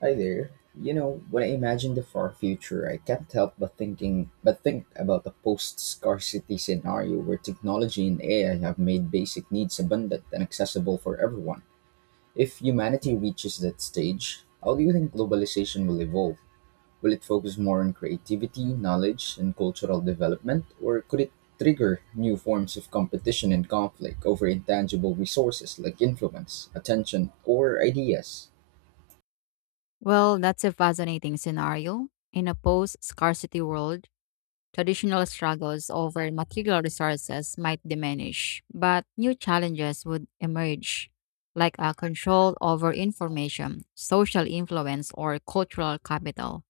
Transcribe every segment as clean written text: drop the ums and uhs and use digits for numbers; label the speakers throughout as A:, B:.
A: Hi there. When I imagine the far future, I can't help but think about a post-scarcity scenario where technology and AI have made basic needs abundant and accessible for everyone. If humanity reaches that stage, how do you think globalization will evolve? Will it focus more on creativity, knowledge, and cultural development, or could it trigger new forms of competition and conflict over intangible resources like influence, attention, or ideas?
B: Well, that's a fascinating scenario. In a post scarcity world, traditional struggles over material resources might diminish, but new challenges would emerge, like a control over information, social influence, or cultural capital.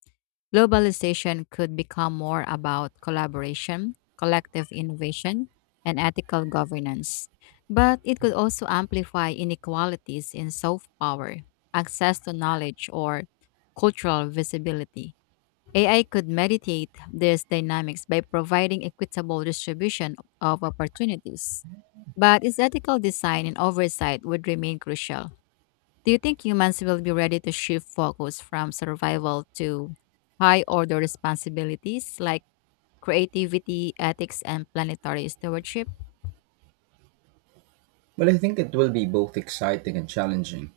B: Globalization could become more about collaboration, collective innovation, and ethical governance. But it could also amplify inequalities in soft power, access to knowledge, or cultural visibility. AI could mediate these dynamics by providing equitable distribution of opportunities. But its ethical design and oversight would remain crucial. Do you think humans will be ready to shift focus from survival to high order responsibilities like creativity, ethics, and planetary stewardship?
A: Well, I think it will be both exciting and challenging.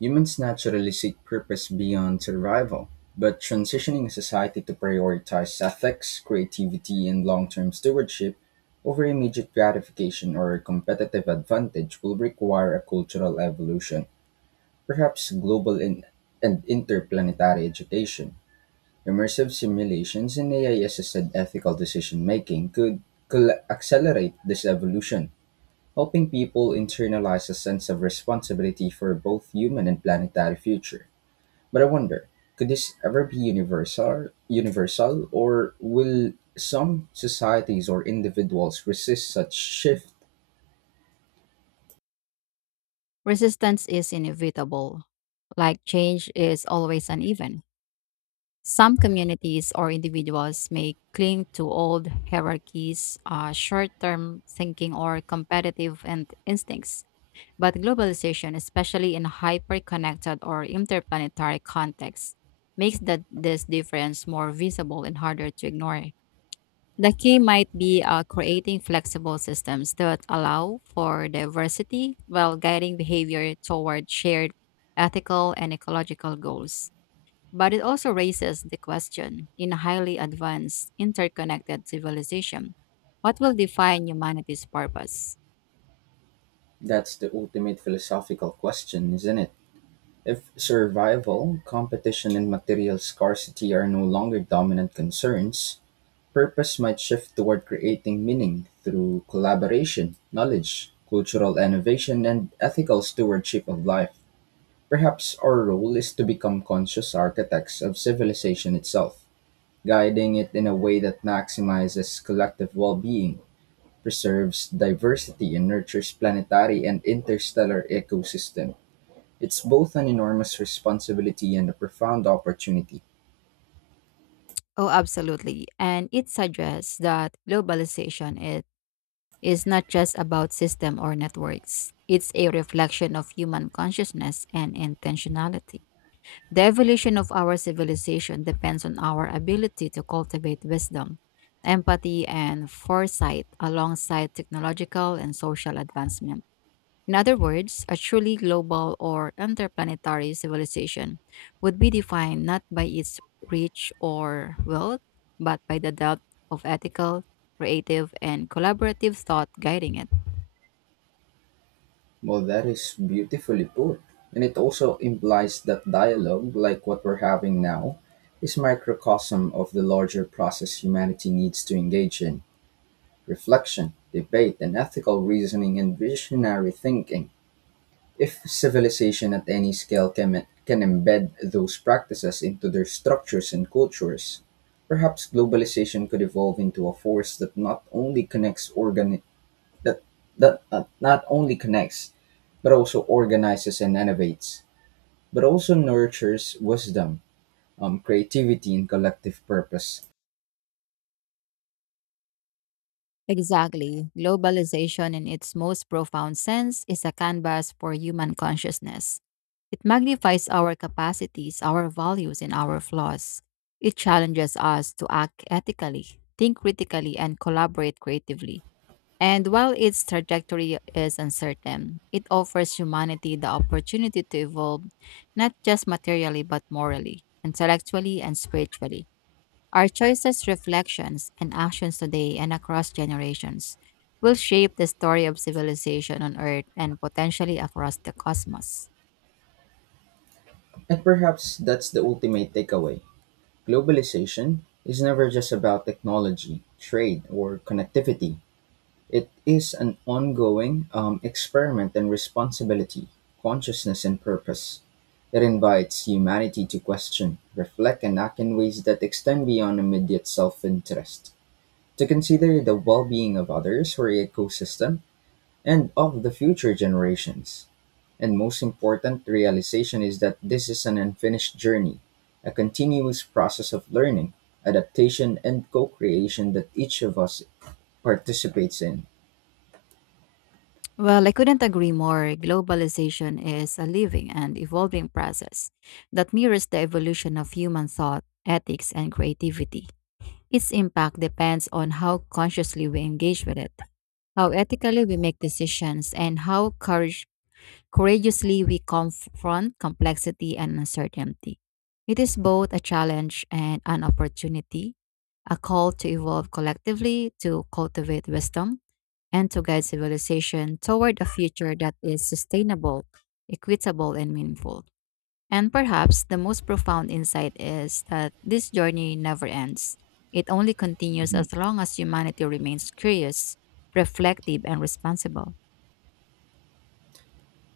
A: Humans naturally seek purpose beyond survival, but transitioning a society to prioritize ethics, creativity, and long term stewardship over immediate gratification or competitive advantage will require a cultural evolution, perhaps global in- and interplanetary education. Immersive simulations and AI assisted ethical decision making could accelerate this evolution helping people internalize a sense of responsibility for both human and planetary future. But I wonder, could this ever be universal or will some societies or individuals resist such shift?
B: Resistance is inevitable. Like change is always uneven. Some communities or individuals may cling to old hierarchies, short term thinking, or competitive and instincts. But globalization, especially in hyper-connected or interplanetary contexts, makes that this difference more visible and harder to ignore. The key might be creating flexible systems that allow for diversity while guiding behavior toward shared ethical and ecological goals. But it also raises the question, in a highly advanced, interconnected civilization, what will define humanity's purpose?
A: That's the ultimate philosophical question, isn't it? If survival, competition, and material scarcity are no longer dominant concerns, purpose might shift toward creating meaning through collaboration, knowledge, cultural innovation, and ethical stewardship of life. Perhaps our role is to become conscious architects of civilization itself, guiding it in a way that maximizes collective well being, preserves diversity, and nurtures planetary and interstellar ecosystem. It's both an enormous responsibility and a profound opportunity.
B: Oh, absolutely. And it suggests that globalization it is not just about system or networks. It's a reflection of human consciousness and intentionality. The evolution of our civilization depends on our ability to cultivate wisdom, empathy, and foresight alongside technological and social advancement. In other words, a truly global or interplanetary civilization would be defined not by its reach or wealth, but by the depth of ethical, creative, and collaborative thought guiding it.
A: Well, that is beautifully put. And it also implies that dialogue, like what we're having now, is microcosm of the larger process humanity needs to engage in reflection, debate, and ethical reasoning and visionary thinking. If civilization at any scale can embed those practices into their structures and cultures, perhaps globalization could evolve into a force that not only connects organi- that that not only connects but also organizes and innovates, but also nurtures wisdom, creativity, and collective purpose.
B: Exactly. Globalization, in its most profound sense, is a canvas for human consciousness. It magnifies our capacities, our values, and our flaws. It challenges us to act ethically, think critically, and collaborate creatively. And while its trajectory is uncertain, it offers humanity the opportunity to evolve, not just materially, but morally, intellectually, and spiritually. Our choices, reflections, and actions today and across generations will shape the story of civilization on Earth and potentially across the cosmos.
A: And perhaps that's the ultimate takeaway. Globalization is never just about technology, trade, or connectivity. It is an ongoing experiment in responsibility, consciousness, and purpose. It invites humanity to question, reflect, and act in ways that extend beyond immediate self interest, to consider the well-being of others or ecosystem and of the future generations. And most important realization is that this is an unfinished journey, a continuous process of learning, adaptation and co-creation that each of us participates in.
B: Well, I couldn't agree more. Globalization is a living and evolving process that mirrors the evolution of human thought, ethics, and creativity. Its impact depends on how consciously we engage with it, how ethically we make decisions, and how courageously we confront complexity and uncertainty. It is both a challenge and an opportunity, a call to evolve collectively, to cultivate wisdom, and to guide civilization toward a future that is sustainable, equitable, and meaningful. And perhaps the most profound insight is that this journey never ends. It only continues
A: Mhm.
B: as long as humanity remains curious, reflective, and responsible.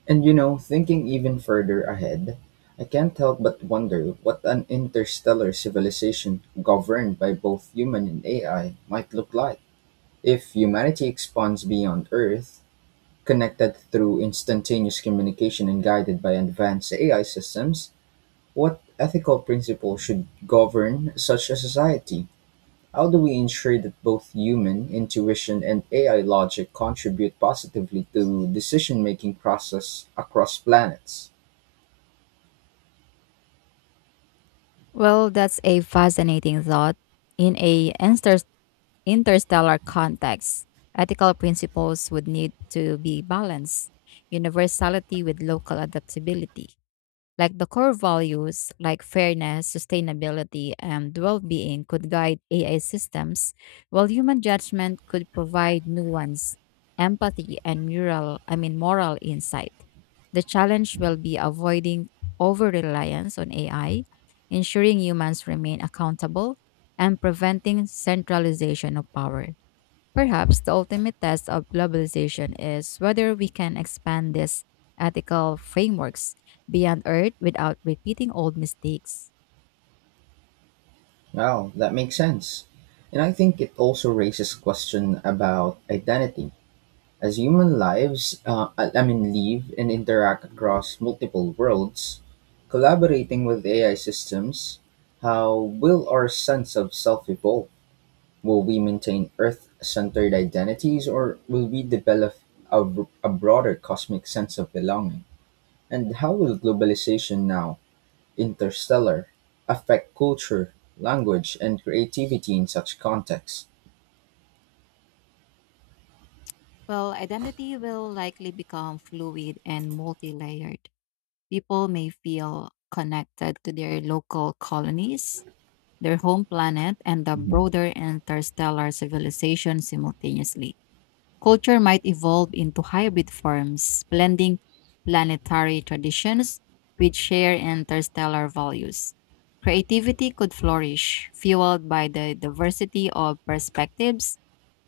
A: And thinking even further ahead, I can't help but wonder what an interstellar civilization governed by both human and AI might look like. If humanity expands beyond Earth, connected through instantaneous communication and guided by advanced AI systems, what ethical principles should govern such a society? How do we ensure that both human intuition and AI logic contribute positively to decision-making process across planets?
B: Well, that's a fascinating thought. In a interstellar context, ethical principles would need to be balanced, universality with local adaptability. Like the core values like fairness, sustainability, and well being could guide AI systems, while human judgment could provide nuance, empathy, and moral insight. The challenge will be avoiding over reliance on AI, ensuring humans remain accountable, and preventing centralization of power. Perhaps the ultimate test of globalization is whether we can expand these ethical frameworks beyond Earth without repeating old mistakes.
A: Wow, that makes sense. And I think it also raises question about identity. As human lives, live and interact across multiple worlds, collaborating with AI systems, how will our sense of self evolve? Will we maintain Earth centered identities or will we develop a, a broader cosmic sense of belonging? And how will globalization now, interstellar, affect culture, language, and creativity in such contexts?
B: Well, identity will likely become fluid and multi layered. People may feel connected to their local colonies, their home planet, and the broader interstellar civilization simultaneously. Culture might evolve into hybrid forms, blending planetary traditions with shared interstellar values. Creativity could flourish, fueled by the diversity of perspectives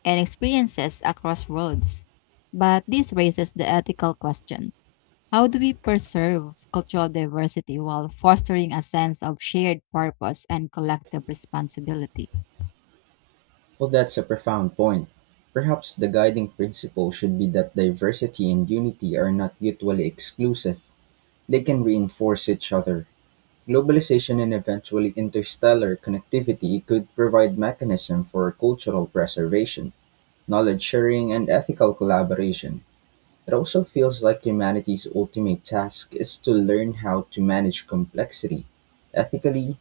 B: and experiences across worlds. But this raises the ethical question, how do we preserve cultural diversity while fostering a sense of shared purpose and collective responsibility?
A: Well, that's a profound point. Perhaps the guiding principle should be that diversity and unity are not mutually exclusive, they can reinforce each other. Globalization and eventually interstellar connectivity could provide mechanism for cultural preservation, knowledge sharing, and ethical collaboration. It also feels like humanity's ultimate task is to learn how to manage complexity ethically,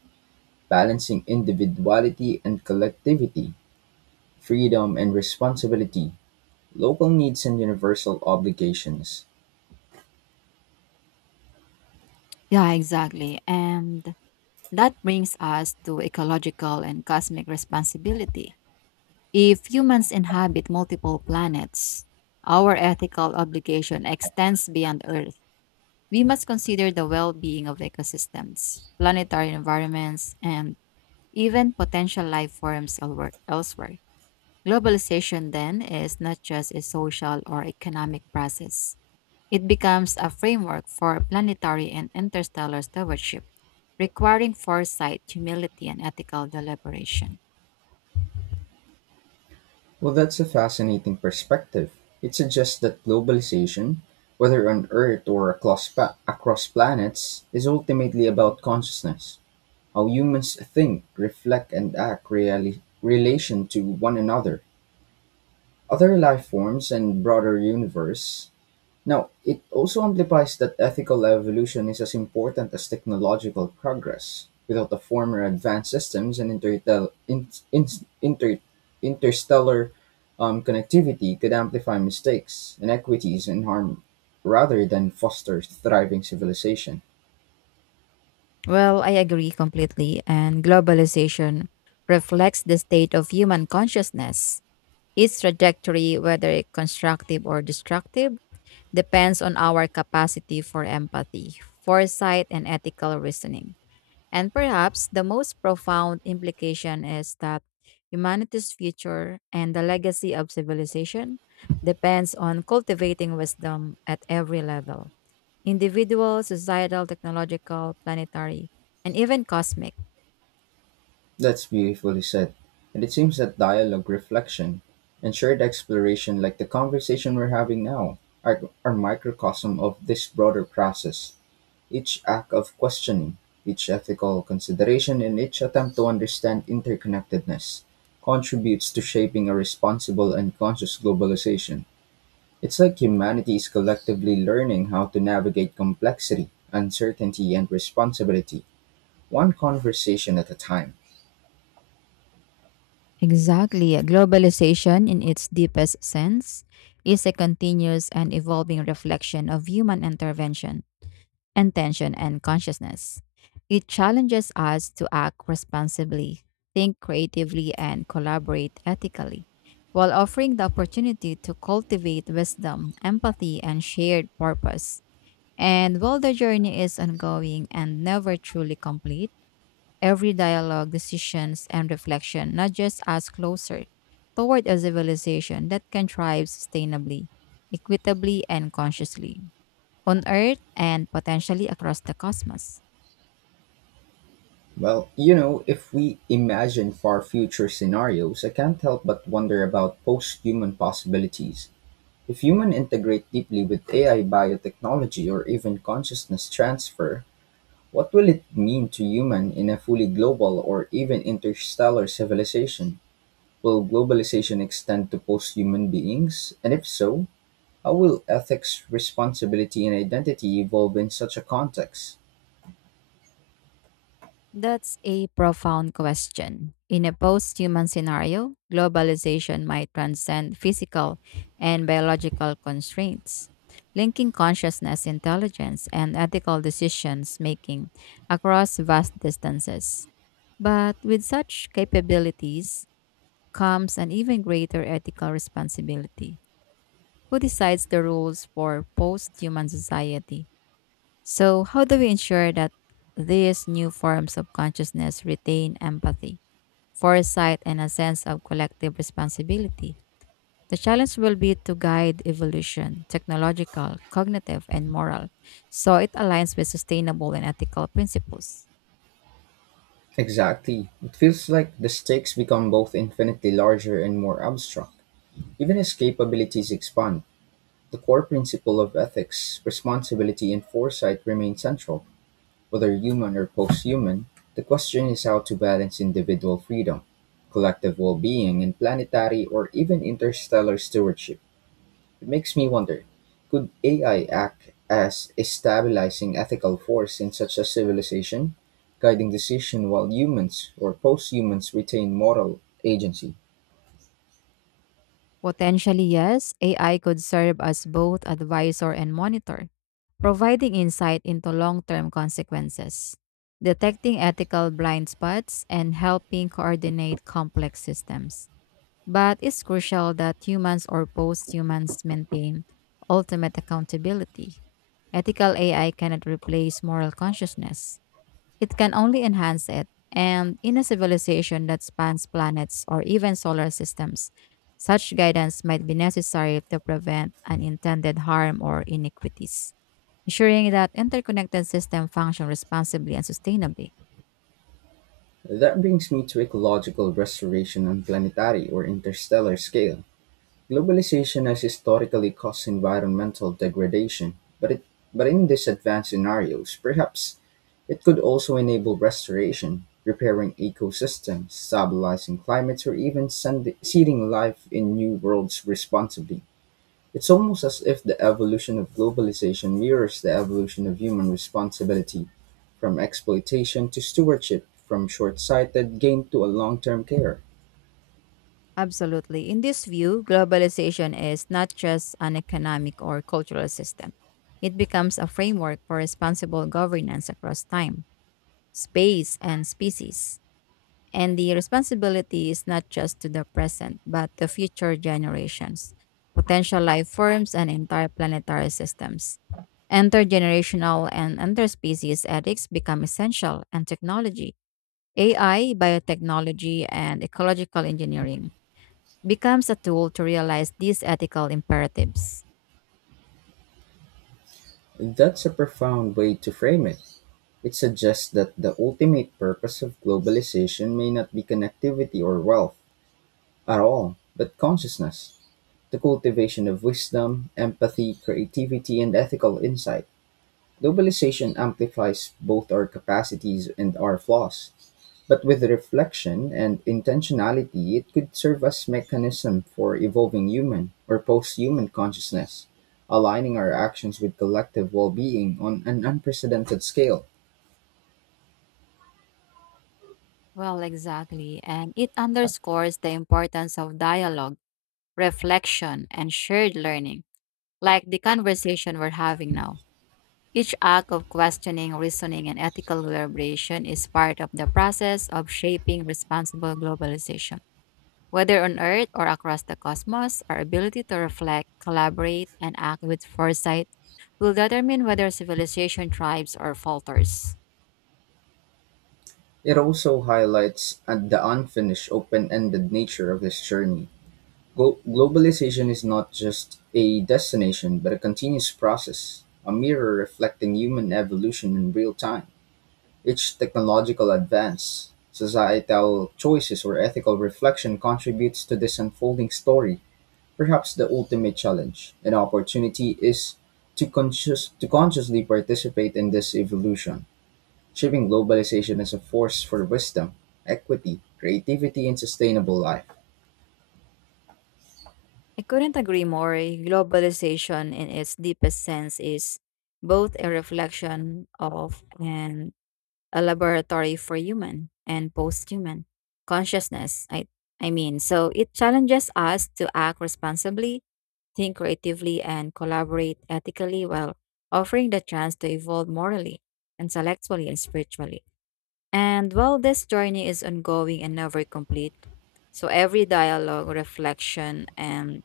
A: balancing individuality and collectivity, freedom and responsibility, local needs and universal obligations.
B: Yeah, exactly. And that brings us to ecological and cosmic responsibility. If humans inhabit multiple planets, our ethical obligation extends beyond Earth. We must consider the well being of ecosystems, planetary environments, and even potential life forms elsewhere. Globalization, then, is not just a social or economic process. It becomes a framework for planetary and interstellar stewardship, requiring foresight, humility, and ethical deliberation.
A: Well, that's a fascinating perspective. It suggests that globalization, whether on Earth or across planets, is ultimately about consciousness, how humans think, reflect, and act really relation to one another, other life forms, and broader universe. Now, it also implies that ethical evolution is as important as technological progress. Without the former advanced systems and inter, interstellar connectivity could amplify mistakes, inequities, and harm rather than foster thriving civilization.
B: Well, I agree completely, and globalization reflects the state of human consciousness. Its trajectory, whether constructive or destructive, depends on our capacity for empathy, foresight, and ethical reasoning. And perhaps the most profound implication is that humanity's future and the legacy of civilization depends on cultivating wisdom at every level, individual, societal, technological, planetary, and even cosmic.
A: That's beautifully said. And it seems that dialogue, reflection, and shared exploration, like the conversation we're having now, are microcosm of this broader process. Each act of questioning, each ethical consideration, and each attempt to understand interconnectedness contributes to shaping a responsible and conscious globalization. It's like humanity is collectively learning how to navigate complexity, uncertainty, and responsibility, one conversation at a time.
B: Exactly. Globalization, in its deepest sense, is a continuous and evolving reflection of human intervention, intention, and consciousness. It challenges us to act responsibly, think creatively, and collaborate ethically, while offering the opportunity to cultivate wisdom, empathy, and shared purpose. And while the journey is ongoing and never truly complete, every dialogue, decisions, and reflection nudges us closer toward a civilization that can thrive sustainably, equitably, and consciously on Earth and potentially across the cosmos.
A: Well, if we imagine far future scenarios, I can't help but wonder about post human possibilities. If humans integrate deeply with AI biotechnology or even consciousness transfer, what will it mean to humans in a fully global or even interstellar civilization? Will globalization extend to post human beings? And if so, how will ethics, responsibility, and identity evolve in such a context?
B: That's a profound question. In a post human scenario, globalization might transcend physical and biological constraints, linking consciousness, intelligence, and ethical decisions making across vast distances. But with such capabilities comes an even greater ethical responsibility. Who decides the rules for post human society? So, how do we ensure that these new forms of consciousness retain empathy, foresight, and a sense of collective responsibility? The challenge will be to guide evolution, technological, cognitive, and moral, so it aligns with sustainable and ethical principles.
A: Exactly. It feels like the stakes become both infinitely larger and more abstract, even as capabilities expand. The core principle of ethics, responsibility and foresight remain central. Whether human or post-human, the question is how to balance individual freedom, collective well-being, and planetary or even interstellar stewardship. It makes me wonder, could AI act as a stabilizing ethical force in such a civilization, guiding decision while humans or post-humans retain moral agency?
B: Potentially, yes, AI could serve as both advisor and monitor, providing insight into long term consequences, detecting ethical blind spots, and helping coordinate complex systems. But it's crucial that humans or post humans maintain ultimate accountability. Ethical AI cannot replace moral consciousness. It can only enhance it. And in a civilization that spans planets or even solar systems, such guidance might be necessary to prevent unintended harm or inequities, ensuring that interconnected systems function responsibly and sustainably.
A: That brings me to ecological restoration on planetary or interstellar scale. Globalization has historically caused environmental degradation, but in these advanced scenarios, perhaps it could also enable restoration, repairing ecosystems, stabilizing climates, or seeding life in new worlds responsibly. It's almost as if the evolution of globalization mirrors the evolution of human responsibility, from exploitation to stewardship, from short sighted gain to a long term care.
B: Absolutely. In this view, globalization is not just an economic or cultural system. It becomes a framework for responsible governance across time, space, and species. And the responsibility is not just to the present, but to future generations, potential life forms, and entire planetary systems. Intergenerational and interspecies ethics become essential, and technology, AI, biotechnology, and ecological engineering becomes a tool to realize these ethical imperatives.
A: That's a profound way to frame it. It suggests that the ultimate purpose of globalization may not be connectivity or wealth at all, but consciousness, the cultivation of wisdom, empathy, creativity, and ethical insight. Globalization amplifies both our capacities and our flaws, but with reflection and intentionality, it could serve as mechanism for evolving human or post-human consciousness, aligning our actions with collective well-being on an unprecedented scale.
B: Well, exactly. And it underscores the importance of dialogue, reflection, and shared learning, like the conversation we're having now. Each act of questioning, reasoning, and ethical deliberation is part of the process of shaping responsible globalization. Whether on Earth or across the cosmos, our ability to reflect, collaborate, and act with foresight will determine whether civilization thrives or falters.
A: It also highlights the unfinished, open-ended nature of this journey. Globalization is not just a destination, but a continuous process, a mirror reflecting human evolution in real time. Each technological advance, societal choices, or ethical reflection contributes to this unfolding story. Perhaps the ultimate challenge and opportunity is to consciously participate in this evolution, shaping globalization as a force for wisdom, equity, creativity, and sustainable life.
B: I couldn't agree more. Globalization, in its deepest sense, is both a reflection of and a laboratory for human and post-human consciousness. So it challenges us to act responsibly, think creatively, and collaborate ethically while offering the chance to evolve morally, intellectually, and spiritually. And while this journey is ongoing and never complete, so every dialogue, reflection, and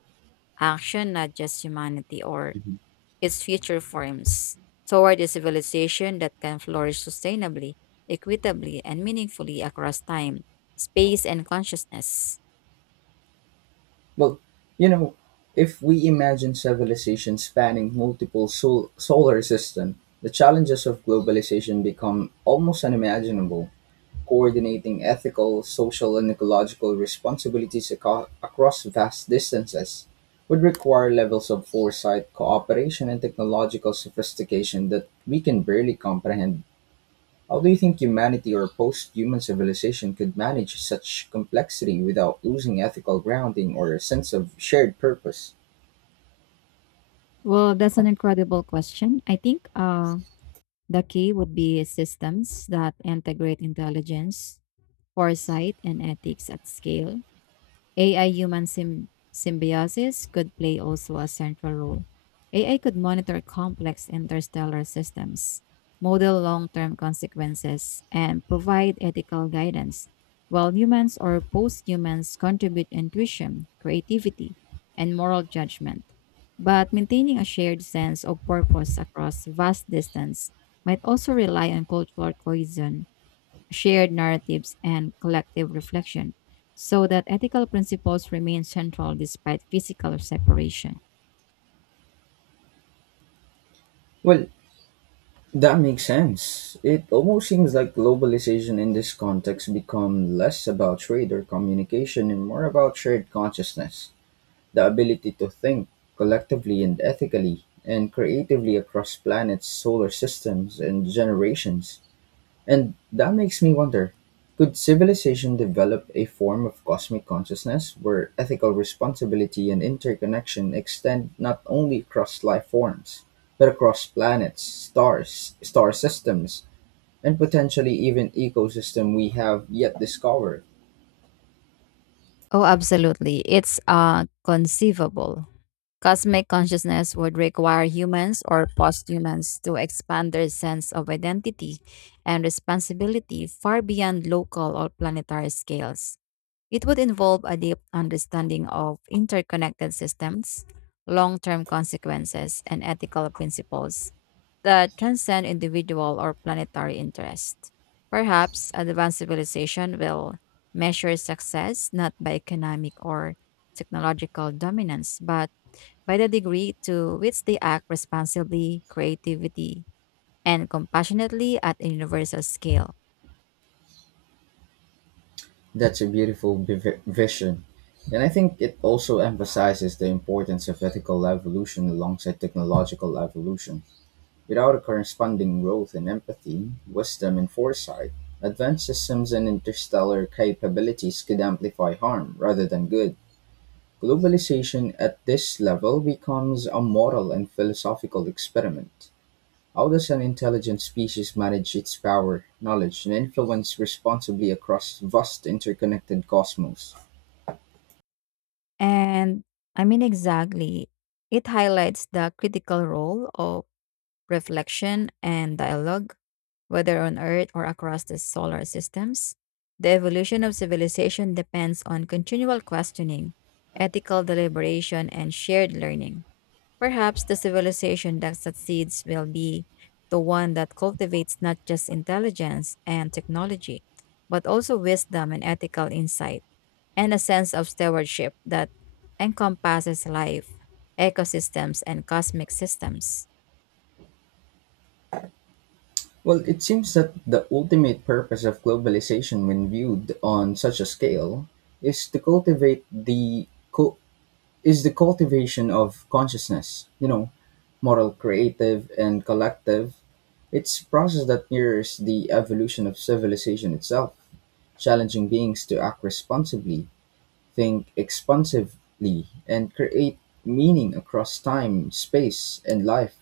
B: action, not just humanity or its future forms toward a civilization that can flourish sustainably, equitably, and meaningfully across time, space, and consciousness.
A: Well, you know, if we imagine civilization spanning solar systems, the challenges of globalization become almost unimaginable. Coordinating ethical, social, and ecological responsibilities across vast distances would require levels of foresight, cooperation, and technological sophistication that we can barely comprehend. How do you think humanity or post human civilization could manage such complexity without losing ethical grounding or a sense of shared purpose?
B: Well, that's an incredible question. I think the key would be systems that integrate intelligence, foresight, and ethics at scale. AI-human symbiosis could play also a central role. AI could monitor complex interstellar systems, model long-term consequences, and provide ethical guidance, while humans or post-humans contribute intuition, creativity, and moral judgment. But maintaining a shared sense of purpose across vast distance might also rely on cultural cohesion, shared narratives, and collective reflection, so that ethical principles remain central despite physical separation.
A: Well, that makes sense. It almost seems like globalization in this context become less about trade or communication and more about shared consciousness, the ability to think collectively and ethically and creatively across planets, solar systems, and generations. And that makes me wonder, could civilization develop a form of cosmic consciousness where ethical responsibility and interconnection extend not only across life forms, but across planets, stars, star systems, and potentially even ecosystem we have yet discovered?
B: Oh, absolutely. It's conceivable. Cosmic consciousness would require humans or posthumans to expand their sense of identity and responsibility far beyond local or planetary scales. It would involve a deep understanding of interconnected systems, long term consequences, and ethical principles that transcend individual or planetary interest. Perhaps advanced civilization will measure success not by economic or technological dominance, but by the degree to which they act responsibly, creatively, and compassionately at a universal scale.
A: That's a beautiful vision. And I think it also emphasizes the importance of ethical evolution alongside technological evolution. Without a corresponding growth in empathy, wisdom, and foresight, advanced systems and interstellar capabilities could amplify harm rather than good. Globalization at this level becomes a moral and philosophical experiment. How does an intelligent species manage its power, knowledge, and influence responsibly across vast interconnected cosmos?
B: And exactly. It highlights the critical role of reflection and dialogue, whether on Earth or across the solar systems. The evolution of civilization depends on continual questioning, ethical deliberation, and shared learning. Perhaps the civilization that succeeds will be the one that cultivates not just intelligence and technology, but also wisdom and ethical insight and a sense of stewardship that encompasses life, ecosystems, and cosmic systems.
A: Well, it seems that the ultimate purpose of globalization, when viewed on such a scale, is to cultivate the co- is the cultivation of consciousness, moral, creative, and collective. It's a process that mirrors the evolution of civilization itself, challenging beings to act responsibly, think expansively, and create meaning across time, space, and life.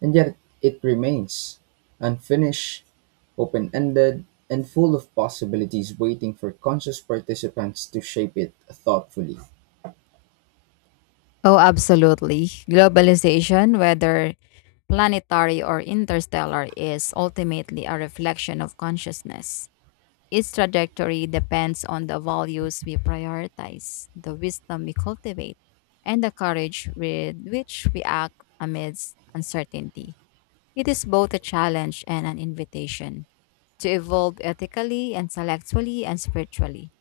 A: And yet it remains unfinished, open ended, and full of possibilities waiting for conscious participants to shape it thoughtfully.
B: Oh, absolutely. Globalization, whether planetary or interstellar, is ultimately a reflection of consciousness. Its trajectory depends on the values we prioritize, the wisdom we cultivate, and the courage with which we act amidst uncertainty. It is both a challenge and an invitation to evolve ethically, intellectually, and spiritually,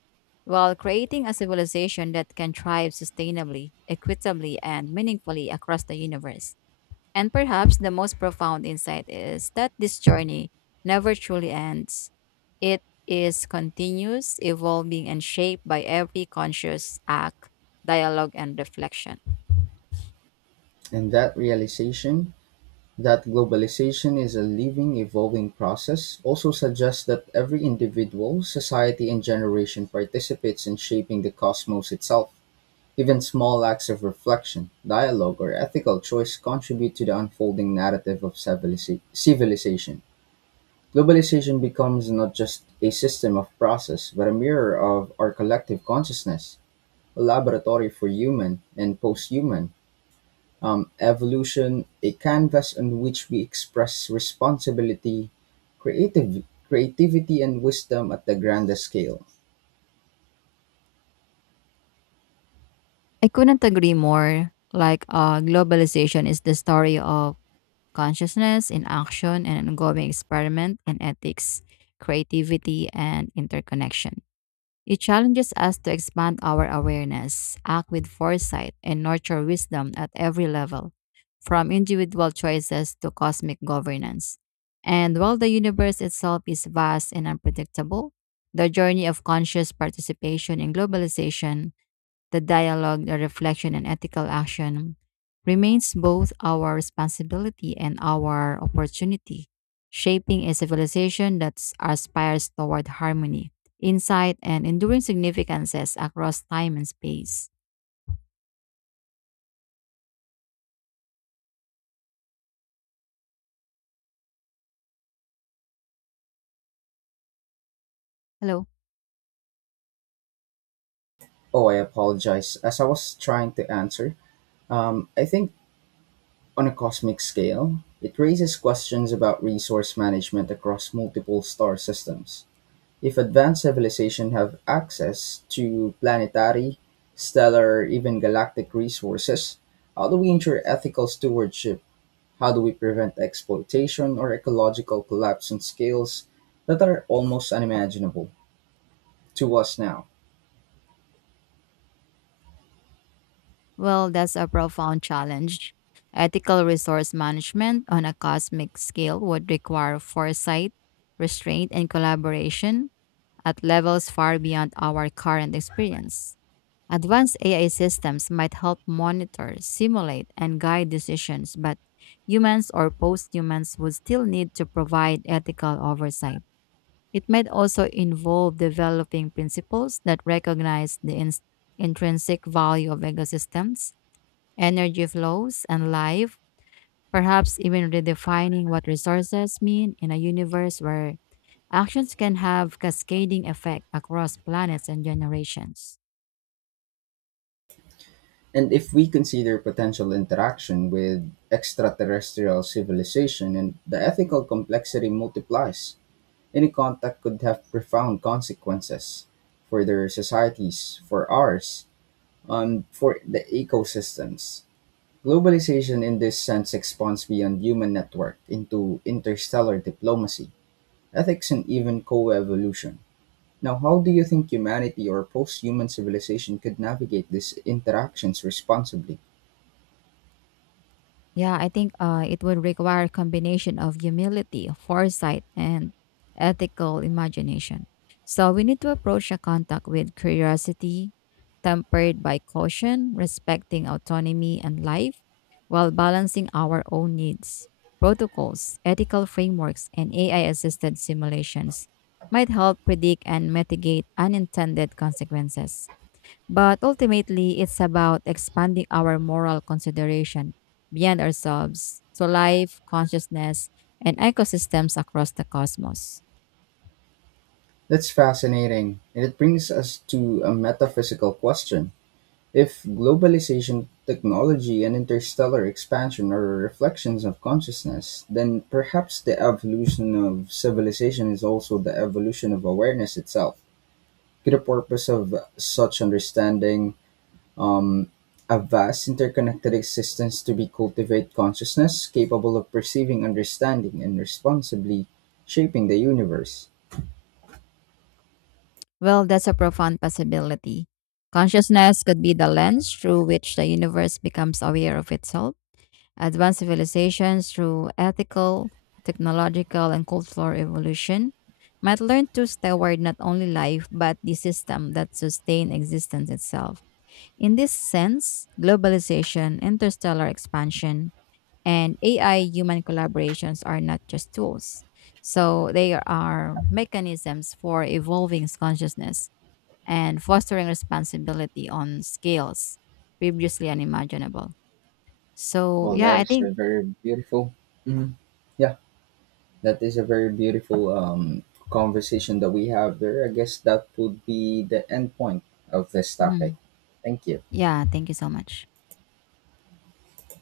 B: while creating a civilization that can thrive sustainably, equitably, and meaningfully across the universe. And perhaps the most profound insight is that this journey never truly ends. It is continuous, evolving, and shaped by every conscious act, dialogue, and reflection.
A: And that realization, that globalization is a living, evolving process also suggests that every individual, society, and generation participates in shaping the cosmos itself. Even small acts of reflection, dialogue, or ethical choice contribute to the unfolding narrative of civilization. Globalization becomes not just a system of process, but a mirror of our collective consciousness, a laboratory for human and post human evolution, a canvas on which we express responsibility, creative, creativity, and wisdom at the grandest scale.
B: I couldn't agree more. Like, globalization is the story of consciousness in action, and ongoing experiment in ethics, creativity, and interconnection. It challenges us to expand our awareness, act with foresight, and nurture wisdom at every level, from individual choices to cosmic governance. And while the universe itself is vast and unpredictable, the journey of conscious participation in globalization, the dialogue, the reflection, and ethical action remains both our responsibility and our opportunity, shaping a civilization that aspires toward harmony, insight, and enduring significances across time and space. Hello.
A: Oh, I apologize. As I was trying to answer, I think on a cosmic scale, it raises questions about resource management across multiple star systems. If advanced civilization have access to planetary, stellar, or even galactic resources, how do we ensure ethical stewardship? How do we prevent exploitation or ecological collapse on scales that are almost unimaginable to us now?
B: Well, that's a profound challenge. Ethical resource management on a cosmic scale would require foresight, restraint, and collaboration at levels far beyond our current experience. Advanced AI systems might help monitor, simulate, and guide decisions, but humans or post humans would still need to provide ethical oversight. It might also involve developing principles that recognize the intrinsic value of ecosystems, energy flows, and life, perhaps even redefining what resources mean in a universe where actions can have cascading effect across planets and generations.
A: And if we consider potential interaction with extraterrestrial civilization and the ethical complexity multiplies, any contact could have profound consequences for their societies, for ours, for the ecosystems. Globalization in this sense expands beyond human network into interstellar diplomacy ethics and even co-evolution. Now, how do you think humanity or post human civilization could navigate these interactions responsibly?
B: Yeah, I think it would require a combination of humility, foresight, and ethical imagination. So we need to approach a contact with curiosity, tempered by caution, respecting autonomy and life, while balancing our own needs. Protocols, ethical frameworks, and AI assisted simulations might help predict and mitigate unintended consequences. But ultimately, it's about expanding our moral consideration beyond ourselves to life, consciousness, and ecosystems across the cosmos.
A: That's fascinating, and it brings us to a metaphysical question. If globalization, technology, and interstellar expansion are reflections of consciousness, then perhaps the evolution of civilization is also the evolution of awareness itself. Could the purpose of such understanding, a vast interconnected existence, to be cultivate consciousness capable of perceiving, understanding, and responsibly shaping the universe.
B: Well, that's a profound possibility. Consciousness could be the lens through which the universe becomes aware of itself. Advanced civilizations, through ethical, technological, and cultural evolution, might learn to steward not only life, but the system that sustain existence itself. In this sense, globalization, interstellar expansion, and AI human collaborations are not just tools. So they are mechanisms for evolving consciousness and fostering responsibility on scales previously unimaginable. So,
A: Well,
B: yeah,
A: that
B: I
A: is
B: think.
A: a very beautiful. Mhm. Yeah, that is a very beautiful conversation that we have there. I guess that would be the end point of this topic.
B: Mhm.
A: Thank you.
B: Yeah, thank you so much.